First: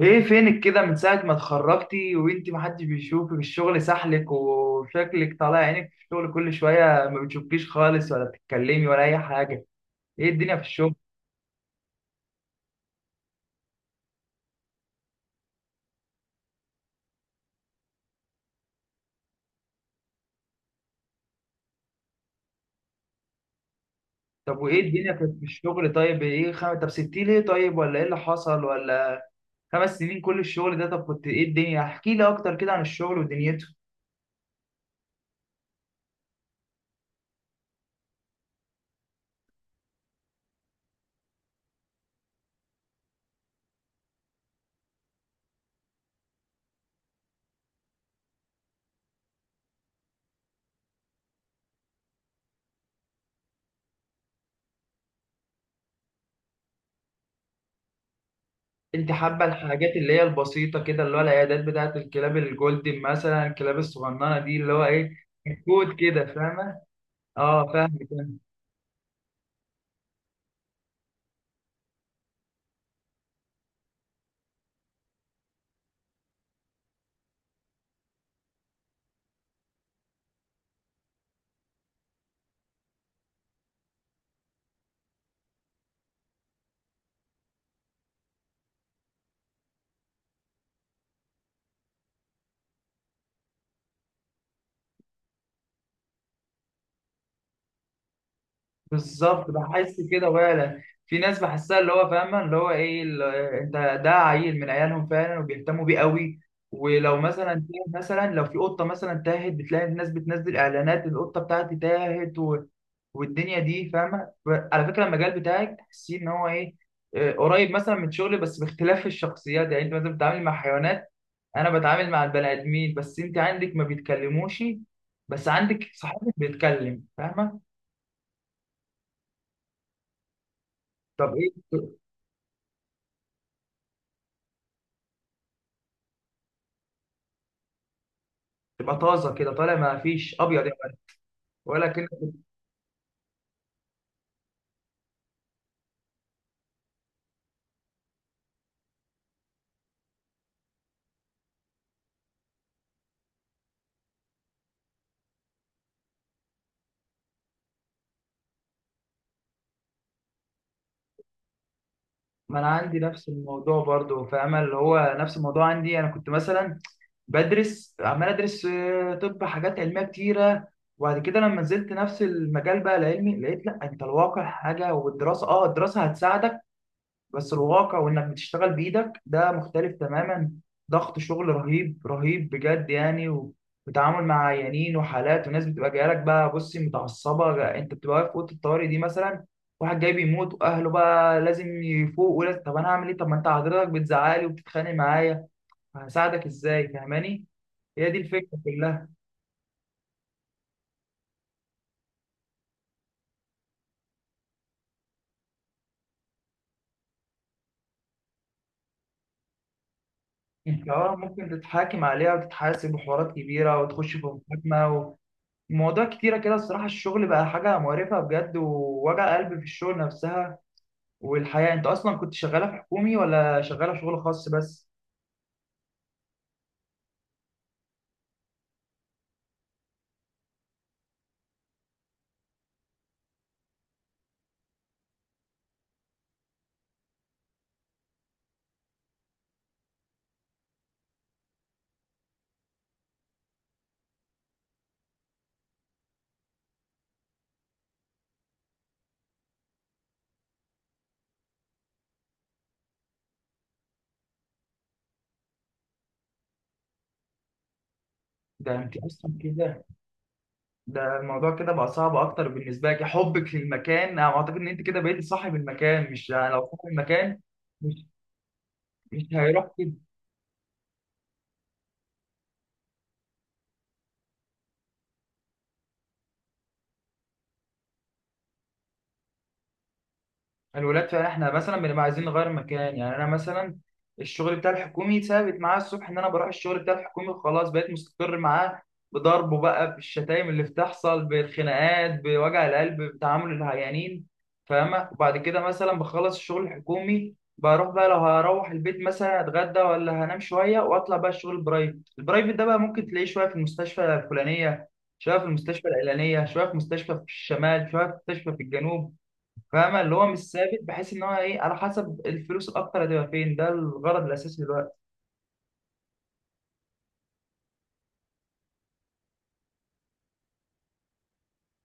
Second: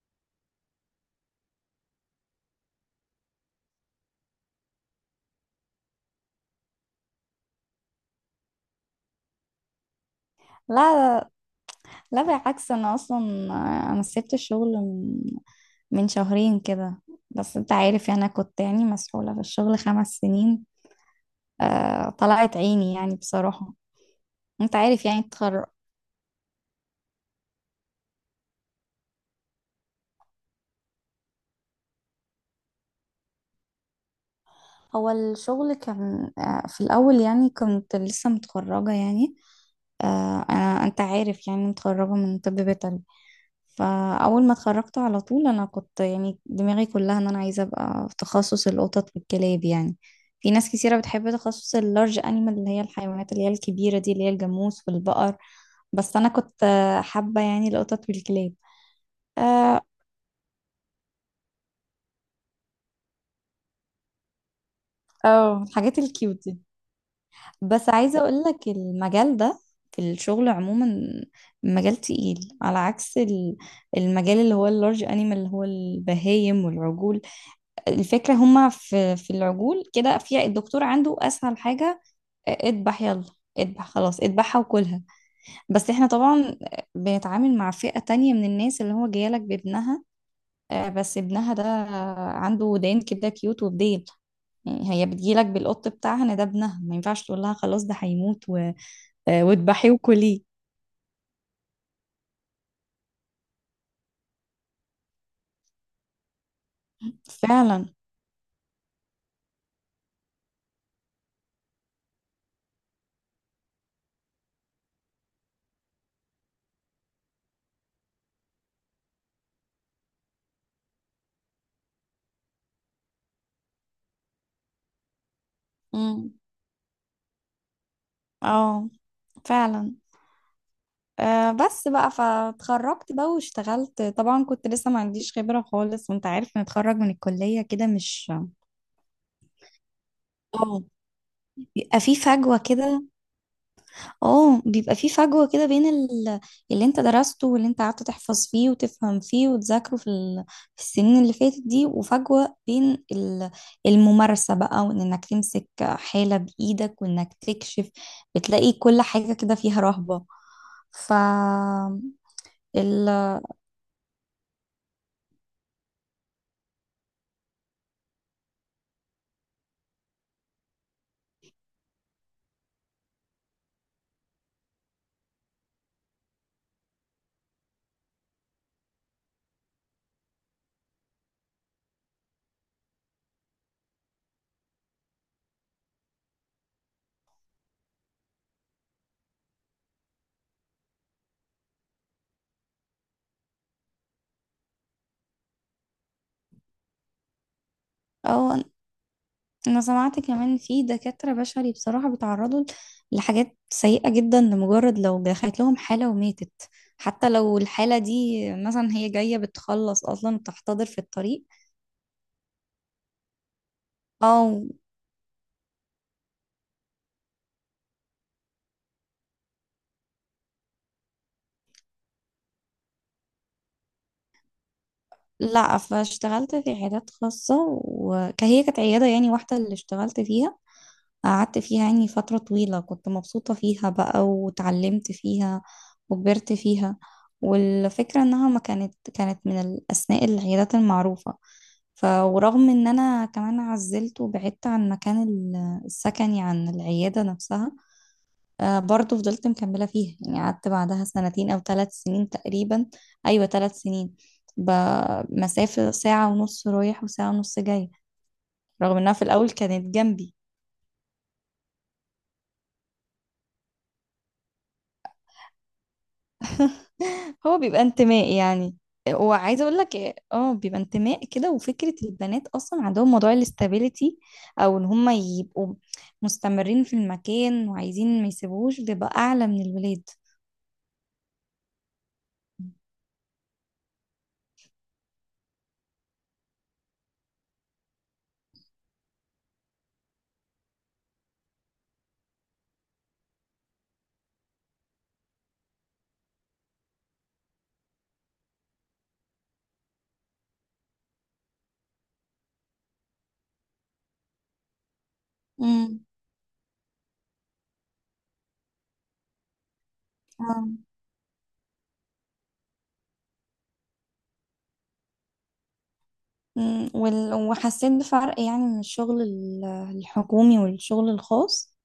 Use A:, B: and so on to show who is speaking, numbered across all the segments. A: ايه فينك كده من ساعة ما اتخرجتي وانتي محدش بيشوفك؟ الشغل سحلك وشكلك طالع عينك في الشغل، كل شوية ما بتشوفكيش خالص ولا بتتكلمي ولا أي حاجة. ايه الدنيا في الشغل؟
B: لا لا بالعكس، انا اصلا. آه، انا سبت الشغل من شهرين كده. بس انت عارف، يعني انا كنت يعني مسحولة في الشغل 5 سنين. آه، طلعت عيني يعني بصراحة.
A: طب
B: انت
A: وايه
B: عارف،
A: الدنيا
B: يعني
A: في
B: اتخرج.
A: الشغل؟ طيب ايه طب سبتيه ليه؟ طيب ولا ايه اللي حصل ولا؟ خمس سنين كل الشغل ده، طب كنت ايه الدنيا، احكي لي أكتر كده عن الشغل ودنيته.
B: هو الشغل كان آه في الاول، يعني كنت لسه متخرجة يعني. آه، انا انت عارف، يعني متخرجة من طب بيطري. فأول ما اتخرجت على طول أنا كنت يعني دماغي كلها إن أنا عايزة أبقى في تخصص القطط والكلاب يعني. في ناس كثيرة بتحب تخصص اللارج أنيمال، اللي هي الحيوانات اللي هي الكبيرة دي، اللي هي الجاموس والبقر. بس أنا كنت حابة يعني القطط والكلاب.
A: انت حابة
B: اه،
A: الحاجات اللي هي البسيطة كده، اللي هو العيادات بتاعة الكلاب الجولدن مثلا، الكلاب الصغننة دي اللي هو ايه،
B: آه،
A: كود
B: الحاجات
A: كده،
B: الكيوت دي.
A: فاهمة؟ اه
B: بس
A: فاهمك.
B: عايزة أقولك المجال ده في الشغل عموما مجال تقيل، على عكس المجال اللي هو اللارج أنيمال، اللي هو البهايم والعجول. الفكرة هما في العجول كده، في الدكتور عنده أسهل حاجة. آه، اذبح يلا، اذبح خلاص، اذبحها وكلها. بس احنا طبعا بنتعامل مع فئة تانية من الناس، اللي هو جايلك بابنها. آه، بس ابنها ده عنده ودان كده كيوت وبديل. يعني هي بتجيلك بالقط بتاعها، ان ده ابنها، ما ينفعش تقول لها خلاص ده هيموت آه،
A: بالظبط،
B: واذبحيه
A: بحس كده
B: وكليه.
A: فعلا. في ناس بحسها اللي هو فاهمه اللي هو ايه ال- انت، ده عيل من عيالهم فعلا، وبيهتموا بيه قوي. ولو مثلا
B: فعلا.
A: مثلا لو في قطه مثلا تاهت، بتلاقي الناس بتنزل اعلانات القطه بتاعتي تاهت و... والدنيا دي، فاهمه؟ على فكره المجال بتاعك تحسيه ان هو ايه، آه، قريب مثلا من شغلي، بس باختلاف الشخصيات. يعني انت مثلا بتتعامل مع حيوانات، انا بتعامل مع البني ادمين، بس انت عندك ما بيتكلموش، بس عندك
B: مم.
A: صاحبك بيتكلم، فاهمه؟
B: اه، فعلا.
A: طب ايه،
B: آه، بس بقى فاتخرجت بقى واشتغلت، طبعا كنت لسه ما عنديش خبرة خالص، وانت عارف نتخرج من الكلية كده مش.
A: تبقى طازه كده طالع، ما فيش ابيض
B: اه،
A: يعني.
B: بيبقى
A: ولكن
B: في فجوة كده. اه، بيبقى في فجوة كده بين اللي انت درسته واللي انت قعدت تحفظ فيه وتفهم فيه وتذاكره في السنين اللي فاتت دي، وفجوة بين الممارسة بقى، وانك تمسك حالة بإيدك، وانك تكشف. بتلاقي كل حاجة كده فيها رهبة. ف
A: ما انا عندي
B: ال...
A: نفس الموضوع برضو، فاهمه؟ اللي هو نفس الموضوع عندي، انا كنت مثلا بدرس عمال ادرس، آه، طب حاجات علميه كتيره. وبعد كده لما نزلت نفس المجال بقى العلمي، لقيت لا انت الواقع حاجه والدراسه، اه الدراسه هتساعدك بس الواقع وانك بتشتغل بايدك ده مختلف تماما. ضغط شغل رهيب رهيب بجد يعني، وتعامل مع عيانين وحالات وناس بتبقى جايه لك بقى، بصي متعصبه، انت بتبقى واقف في اوضه الطوارئ دي مثلا، واحد جاي بيموت واهله بقى لازم يفوق ولازم، طب انا هعمل ايه؟ طب ما انت حضرتك بتزعلي وبتتخانق معايا، هساعدك ازاي؟ فاهماني؟ هي دي الفكره
B: آه،
A: كلها.
B: انا سمعت كمان في دكاترة بشري بصراحة بيتعرضوا لحاجات سيئة جدا لمجرد لو دخلت لهم حالة وماتت، حتى لو الحالة دي مثلا هي جاية بتخلص اصلا وبتحتضر
A: انت
B: في
A: اه
B: الطريق.
A: ممكن تتحاكم عليها وتتحاسب وحوارات كبيره، وتخش في
B: او
A: محاكمه، مواضيع كتيرة كده، الصراحة الشغل بقى حاجة مقرفة بجد، ووجع قلب في الشغل نفسها. والحياة، انت اصلا كنت شغالة في حكومي ولا شغالة شغل خاص بس؟
B: لا، فاشتغلت في عيادات خاصة. وهي كانت عيادة يعني واحدة اللي اشتغلت فيها. قعدت فيها يعني فترة طويلة، كنت مبسوطة فيها بقى، وتعلمت فيها، وكبرت فيها. والفكرة انها ما كانت كانت من الاسماء العيادات المعروفة. ف ورغم ان انا كمان عزلت وبعدت عن مكان السكني عن العيادة نفسها. آه، برضو فضلت مكملة فيها، يعني قعدت بعدها سنتين او 3 سنين تقريبا. ايوه 3 سنين. بمسافة ساعة ونص رايح وساعة ونص جاي.
A: ده انت
B: رغم انها في
A: اصلا
B: الاول
A: كده،
B: كانت جنبي.
A: ده الموضوع كده بقى صعب اكتر بالنسبة لك، حبك للمكان. انا اعتقد ان انت كده بقيتي صاحب المكان، مش يعني لو صاحب المكان
B: هو بيبقى
A: مش
B: انتماء يعني.
A: مش
B: وعايزه
A: هيروح
B: اقول
A: كده.
B: لك، اه بيبقى انتماء كده. وفكره البنات اصلا عندهم موضوع الاستابيليتي، او ان هم يبقوا مستمرين في المكان وعايزين ما يسيبوهوش، بيبقى اعلى من الولاد.
A: الولاد فعلا، احنا مثلا بنبقى عايزين نغير مكان، يعني انا مثلا الشغل بتاع الحكومي ثابت معاه الصبح، ان انا بروح الشغل بتاع الحكومي وخلاص، بقيت مستقر معاه، بضربه بقى بالشتايم اللي بتحصل، بالخناقات، بوجع القلب، بتعامل العيانين، فاهمة؟ وبعد كده مثلا بخلص الشغل الحكومي، بروح بقى لو هروح البيت مثلا اتغدى ولا هنام شوية، واطلع بقى الشغل البرايفت. البرايفت ده بقى ممكن تلاقيه شوية في المستشفى الفلانية، شوية في المستشفى
B: امم.
A: العلانية، شوية في مستشفى في الشمال، شوية في مستشفى في الجنوب، فاهمة؟ اللي هو مش
B: آه.
A: ثابت، بحيث ان هو ايه، على حسب الفلوس الاكتر هتبقى فين، ده الغرض الاساسي دلوقتي.
B: أمم. وحسيت بفرق يعني من الشغل الحكومي والشغل الخاص.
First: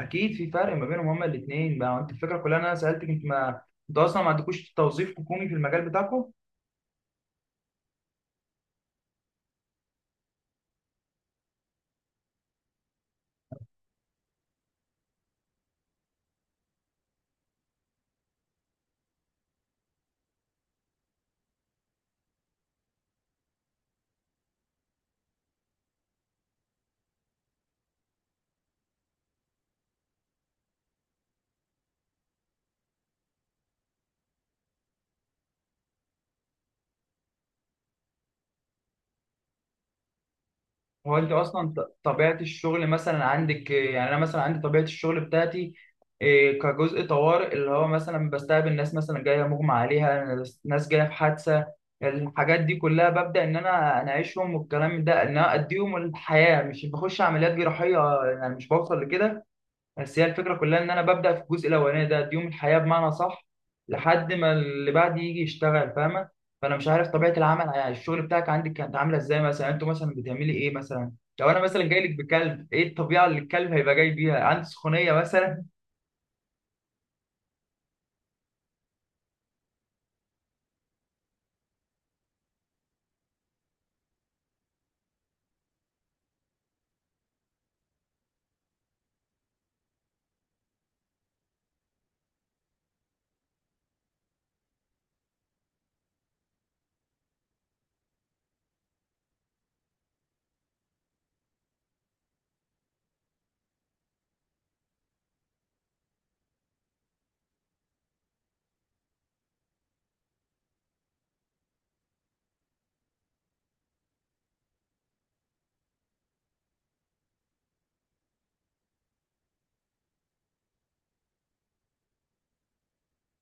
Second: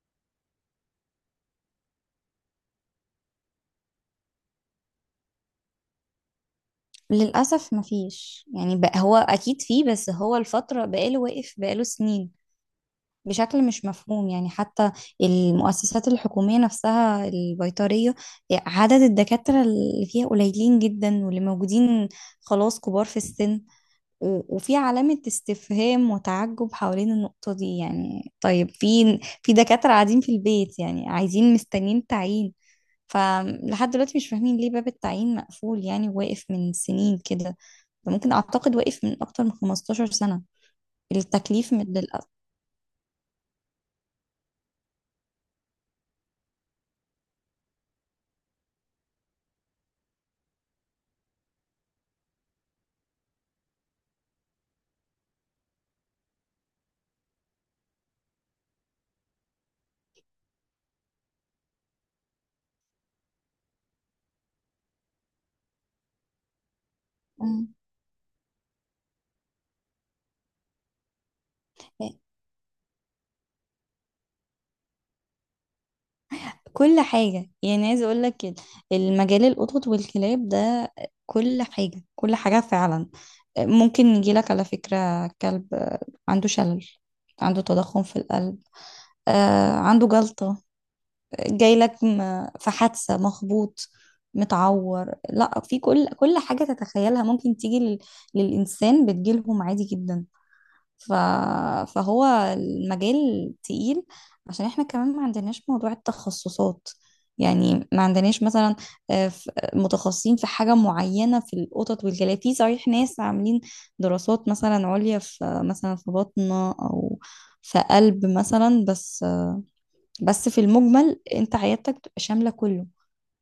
A: اكيد في فرق ما بينهم هما الاثنين بقى. انت الفكره كلها إن انا سالتك، انت ما انتوا اصلا ما عندكوش توظيف حكومي في المجال بتاعكم؟
B: للأسف مفيش يعني بقى. هو أكيد فيه، بس هو الفترة بقاله واقف، بقاله سنين بشكل مش مفهوم يعني. حتى المؤسسات الحكومية نفسها البيطرية، عدد الدكاترة اللي فيها قليلين جدا، واللي موجودين خلاص كبار في السن. وفي علامة استفهام وتعجب حوالين النقطة دي يعني. طيب في دكاترة قاعدين في البيت يعني، عايزين مستنيين تعيين، فلحد دلوقتي مش فاهمين ليه باب التعيين مقفول يعني، واقف من سنين كده. ده ممكن أعتقد واقف من أكتر من 15 سنة.
A: هو انت
B: التكليف
A: اصلا،
B: من
A: طبيعه الشغل مثلا عندك، آه، يعني انا مثلا عندي طبيعه الشغل بتاعتي إيه، كجزء طوارئ، اللي هو مثلا بستقبل ناس مثلا جايه مغمى عليها، ناس جايه في حادثه. الحاجات دي كلها ببدا ان انا اناعشهم، والكلام ده ان انا اديهم الحياه، مش بخش عمليات جراحيه، يعني مش بوصل لكده. بس هي الفكرة كلها إن أنا ببدأ في الجزء الأولاني ده، ديوم الحياة بمعنى صح، لحد ما اللي بعد يجي يشتغل، فاهمة؟ فأنا مش عارف طبيعة العمل، يعني الشغل بتاعك عندك كانت عاملة إزاي مثلا؟ أنتوا مثلا بتعملي إيه مثلا؟ لو أنا مثلا جاي
B: للأسف
A: لك بكلب، إيه الطبيعة اللي الكلب هيبقى جاي بيها؟ عندي سخونية مثلا.
B: كل حاجة يعني. عايزة اقول لك المجال القطط والكلاب ده، كل حاجة كل حاجة فعلا ممكن يجيلك على فكرة. كلب عنده شلل، عنده تضخم في القلب، آه، عنده جلطة، جايلك في حادثة، مخبوط، متعور، لا في كل حاجة تتخيلها ممكن تيجي للإنسان بتجيلهم عادي جدا. ف... فهو المجال تقيل، عشان احنا كمان ما عندناش موضوع التخصصات، يعني ما عندناش مثلا آه، متخصصين في حاجة معينة في القطط والكلاب. في صحيح ناس عاملين دراسات مثلا عليا في، مثلا في بطنة، أو في قلب مثلا، بس. بس في المجمل انت عيادتك بتبقى شاملة كله.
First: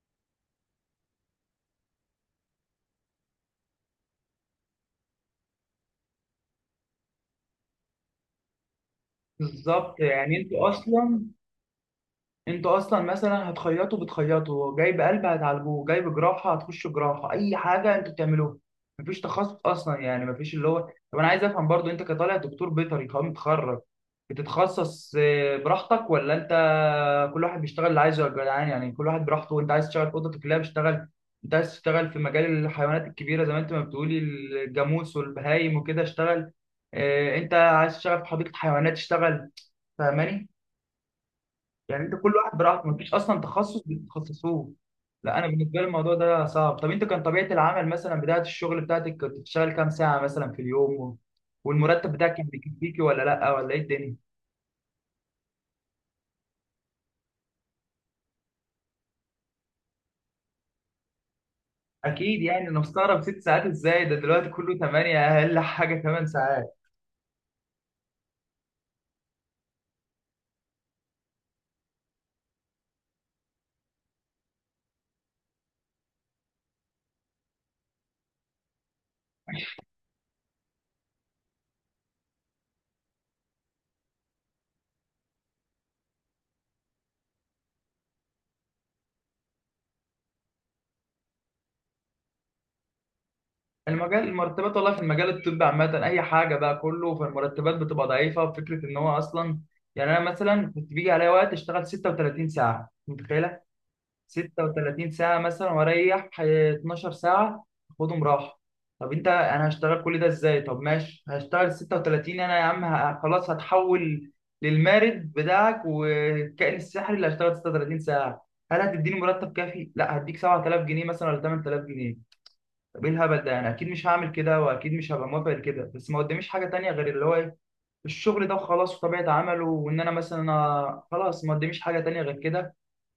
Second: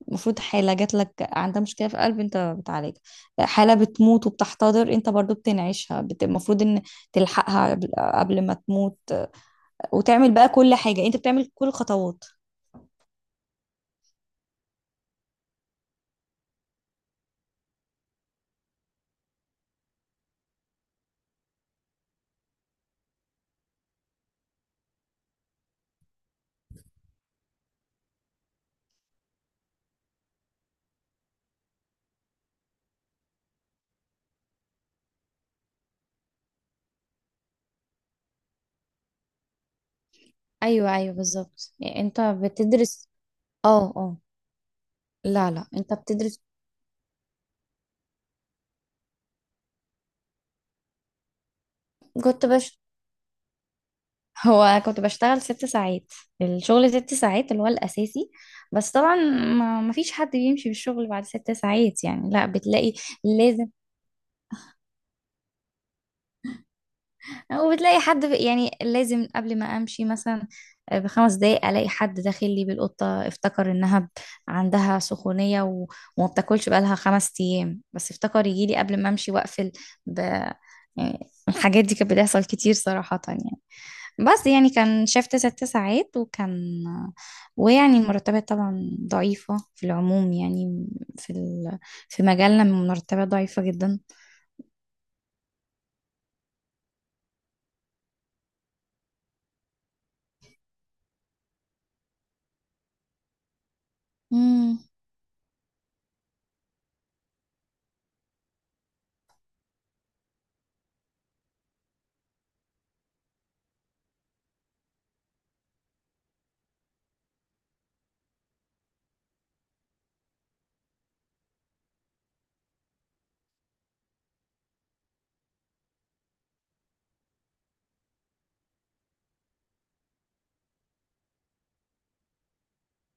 B: المفروض حالة جات لك عندها مشكلة في قلب انت بتعالجها. حالة بتموت وبتحتضر انت برضو بتنعيشها، المفروض ان تلحقها قبل ما تموت،
A: بالظبط،
B: وتعمل
A: يعني
B: بقى
A: أنتوا
B: كل حاجة، انت
A: أصلا،
B: بتعمل كل الخطوات.
A: انتوا اصلا مثلا هتخيطوا بتخيطوا، جايب قلب هتعالجوه، جايب جراحه هتخش جراحه، اي حاجه انتوا بتعملوها. مفيش تخصص اصلا، يعني مفيش اللي هو. طب انا عايز افهم برضو، انت كطالع دكتور بيطري قام متخرج، بتتخصص آه، براحتك ولا انت كل واحد بيشتغل اللي عايزه؟ يا جدعان، يعني كل واحد براحته، انت عايز تشتغل في اوضه الكلاب اشتغل، انت عايز تشتغل في مجال الحيوانات الكبيره زي ما انت ما بتقولي الجاموس والبهايم وكده اشتغل، آه، انت عايز تشتغل في حديقه حيوانات اشتغل، فاهماني؟
B: ايوه ايوه، بالظبط يعني
A: يعني انت
B: انت
A: كل واحد براحته،
B: بتدرس.
A: مفيش اصلا تخصص
B: اه، اه،
A: بتتخصصوه. لا انا
B: لا لا،
A: بالنسبه لي
B: انت
A: الموضوع
B: بتدرس.
A: ده صعب. طب انت كان طبيعه العمل مثلا بدايه الشغل بتاعتك، كنت بتشتغل كام ساعه مثلا في اليوم، والمرتب بتاعك كان
B: كنت بش
A: بيكفيكي ولا لا ولا ايه الدنيا؟
B: هو كنت بشتغل 6 ساعات. الشغل 6 ساعات اللي هو الاساسي. بس طبعا ما فيش حد بيمشي بالشغل بعد 6 ساعات يعني.
A: اكيد
B: لا
A: يعني، انا
B: بتلاقي
A: مستغرب ست ساعات
B: لازم،
A: ازاي، ده دلوقتي كله 8، اقل حاجه 8 ساعات.
B: وبتلاقي حد يعني لازم قبل ما امشي مثلا آه، ب5 دقايق الاقي حد داخل لي بالقطه، افتكر انها عندها سخونيه و... وما بتاكلش بقالها 5 ايام، بس افتكر يجي لي قبل ما امشي واقفل. ب... يعني الحاجات دي كانت بتحصل كتير صراحه يعني. بس يعني كان شفت 6 ساعات وكان. ويعني المرتبات طبعا ضعيفه في العموم يعني. في ال... في مجالنا المرتبات ضعيفه جدا.
A: المجال المرتبات، والله في المجال الطبي عامه اي حاجه بقى، كله فالمرتبات بتبقى ضعيفه. فكره ان هو اصلا، يعني انا مثلا كنت بيجي عليا وقت اشتغل 36 ساعه، متخيله؟
B: امم.
A: 36 ساعة مثلا، وأريح 12 ساعة، أخدهم راحة. طب أنت أنا هشتغل كل ده إزاي؟ طب ماشي هشتغل 36، أنا يا عم خلاص هتحول للمارد بتاعك والكائن السحري اللي هشتغل 36 ساعة. هل هتديني مرتب كافي؟ لا هديك 7000 جنيه مثلا ولا 8000 جنيه؟ طب إيه الهبل ده؟ أنا أكيد مش هعمل كده، وأكيد مش هبقى موافق لكده، بس ما قداميش حاجة تانية غير اللي هو إيه، الشغل ده وخلاص، وطبيعة عمله، وإن أنا مثلا آه، خلاص ما قداميش حاجة تانية غير كده.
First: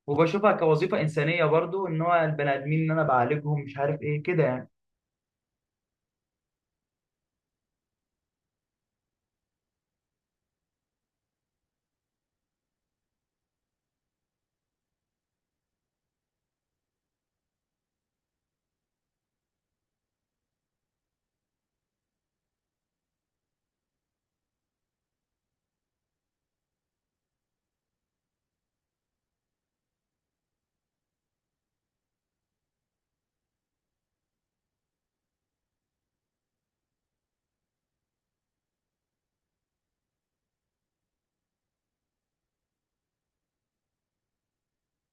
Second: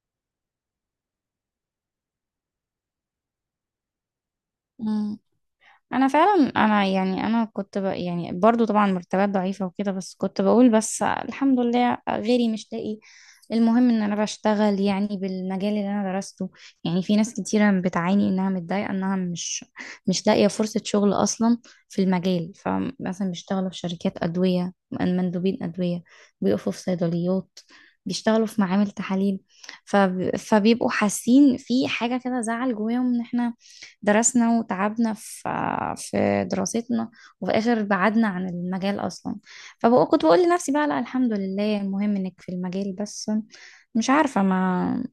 A: وبشوفها كوظيفة إنسانية برضو، إن هو البني آدمين إن أنا بعالجهم، مش عارف إيه كده يعني.
B: انا فعلا، انا يعني انا كنت يعني برضو طبعا مرتبات ضعيفة وكده، بس كنت بقول بس الحمد لله، غيري مش لاقي. المهم ان انا بشتغل يعني بالمجال اللي انا درسته. يعني في ناس كتيرة بتعاني انها متضايقة، انها مش لاقية فرصة شغل اصلا في المجال. فمثلا بيشتغلوا في شركات ادوية، مندوبين ادوية، بيقفوا في صيدليات، بيشتغلوا في معامل تحاليل. فبيبقوا حاسين في حاجة كده، زعل جواهم ان احنا درسنا وتعبنا في في دراستنا، وفي الآخر بعدنا عن المجال أصلا. فكنت بقول لنفسي بقى لا الحمد لله المهم إنك في المجال. بس مش عارفة، ما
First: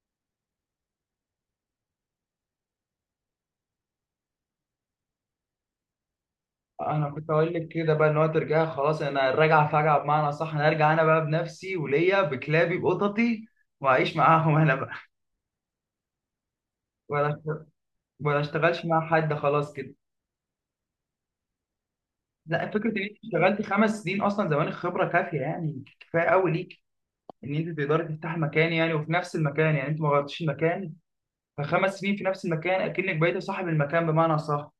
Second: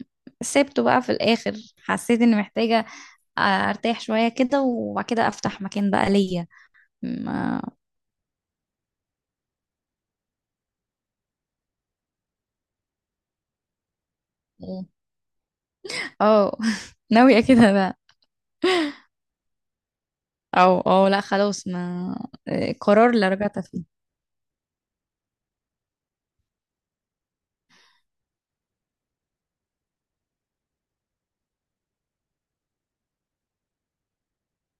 B: سبته بقى في الآخر. حسيت إني محتاجة آه، ارتاح شوية كده، وبعد كده افتح مكان بقى ليا.
A: أنا كنت أقول
B: ما
A: لك كده بقى، إن هو ترجع خلاص، أنا الرجعة فجعة بمعنى صح، أنا أرجع أنا بقى بنفسي، وليا بكلابي بقططي، وأعيش معاهم أنا بقى،
B: اه ناوية
A: ولا
B: كده بقى.
A: ولا أشتغلش مع حد خلاص كده.
B: او اه، لا خلاص، ما
A: لا
B: آه،
A: فكرة إن
B: قرار
A: أنت
B: اللي رجعت
A: اشتغلتي
B: فيه.
A: خمس سنين أصلا زمان، الخبرة كافية يعني، كفاية أوي ليك إن أنت تقدري تفتحي مكان، يعني وفي نفس المكان، يعني أنت ما غيرتيش المكان. فخمس سنين في نفس المكان أكنك بقيتي صاحب المكان بمعنى صح.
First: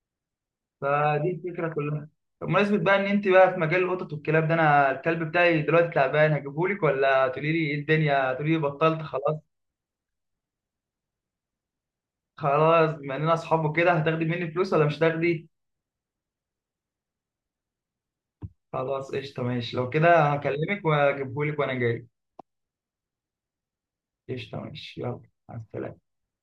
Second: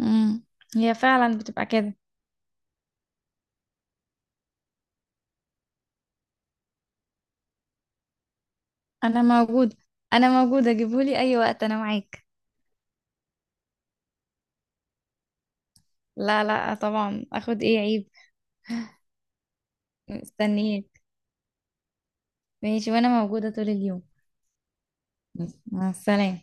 B: امم. هي
A: فدي
B: فعلا بتبقى
A: الفكره
B: كده.
A: كلها. بمناسبه بقى ان انت بقى في مجال القطط والكلاب ده، انا الكلب بتاعي دلوقتي تعبان، هجيبهولك ولا تقولي لي ايه الدنيا، تقولي لي بطلت
B: انا
A: خلاص؟
B: موجودة، انا موجودة، جيبولي اي وقت، انا معاك.
A: خلاص بما اننا اصحاب وكده، هتاخدي مني فلوس ولا مش هتاخدي؟
B: لا لا، طبعا اخد ايه، عيب.
A: خلاص قشطه، ماشي، لو كده هكلمك
B: مستنياك.
A: واجيبهولك وانا جاي.
B: ماشي، وانا موجودة طول اليوم.
A: قشطه ماشي، يلا. مع
B: مع
A: السلامه.
B: السلامة.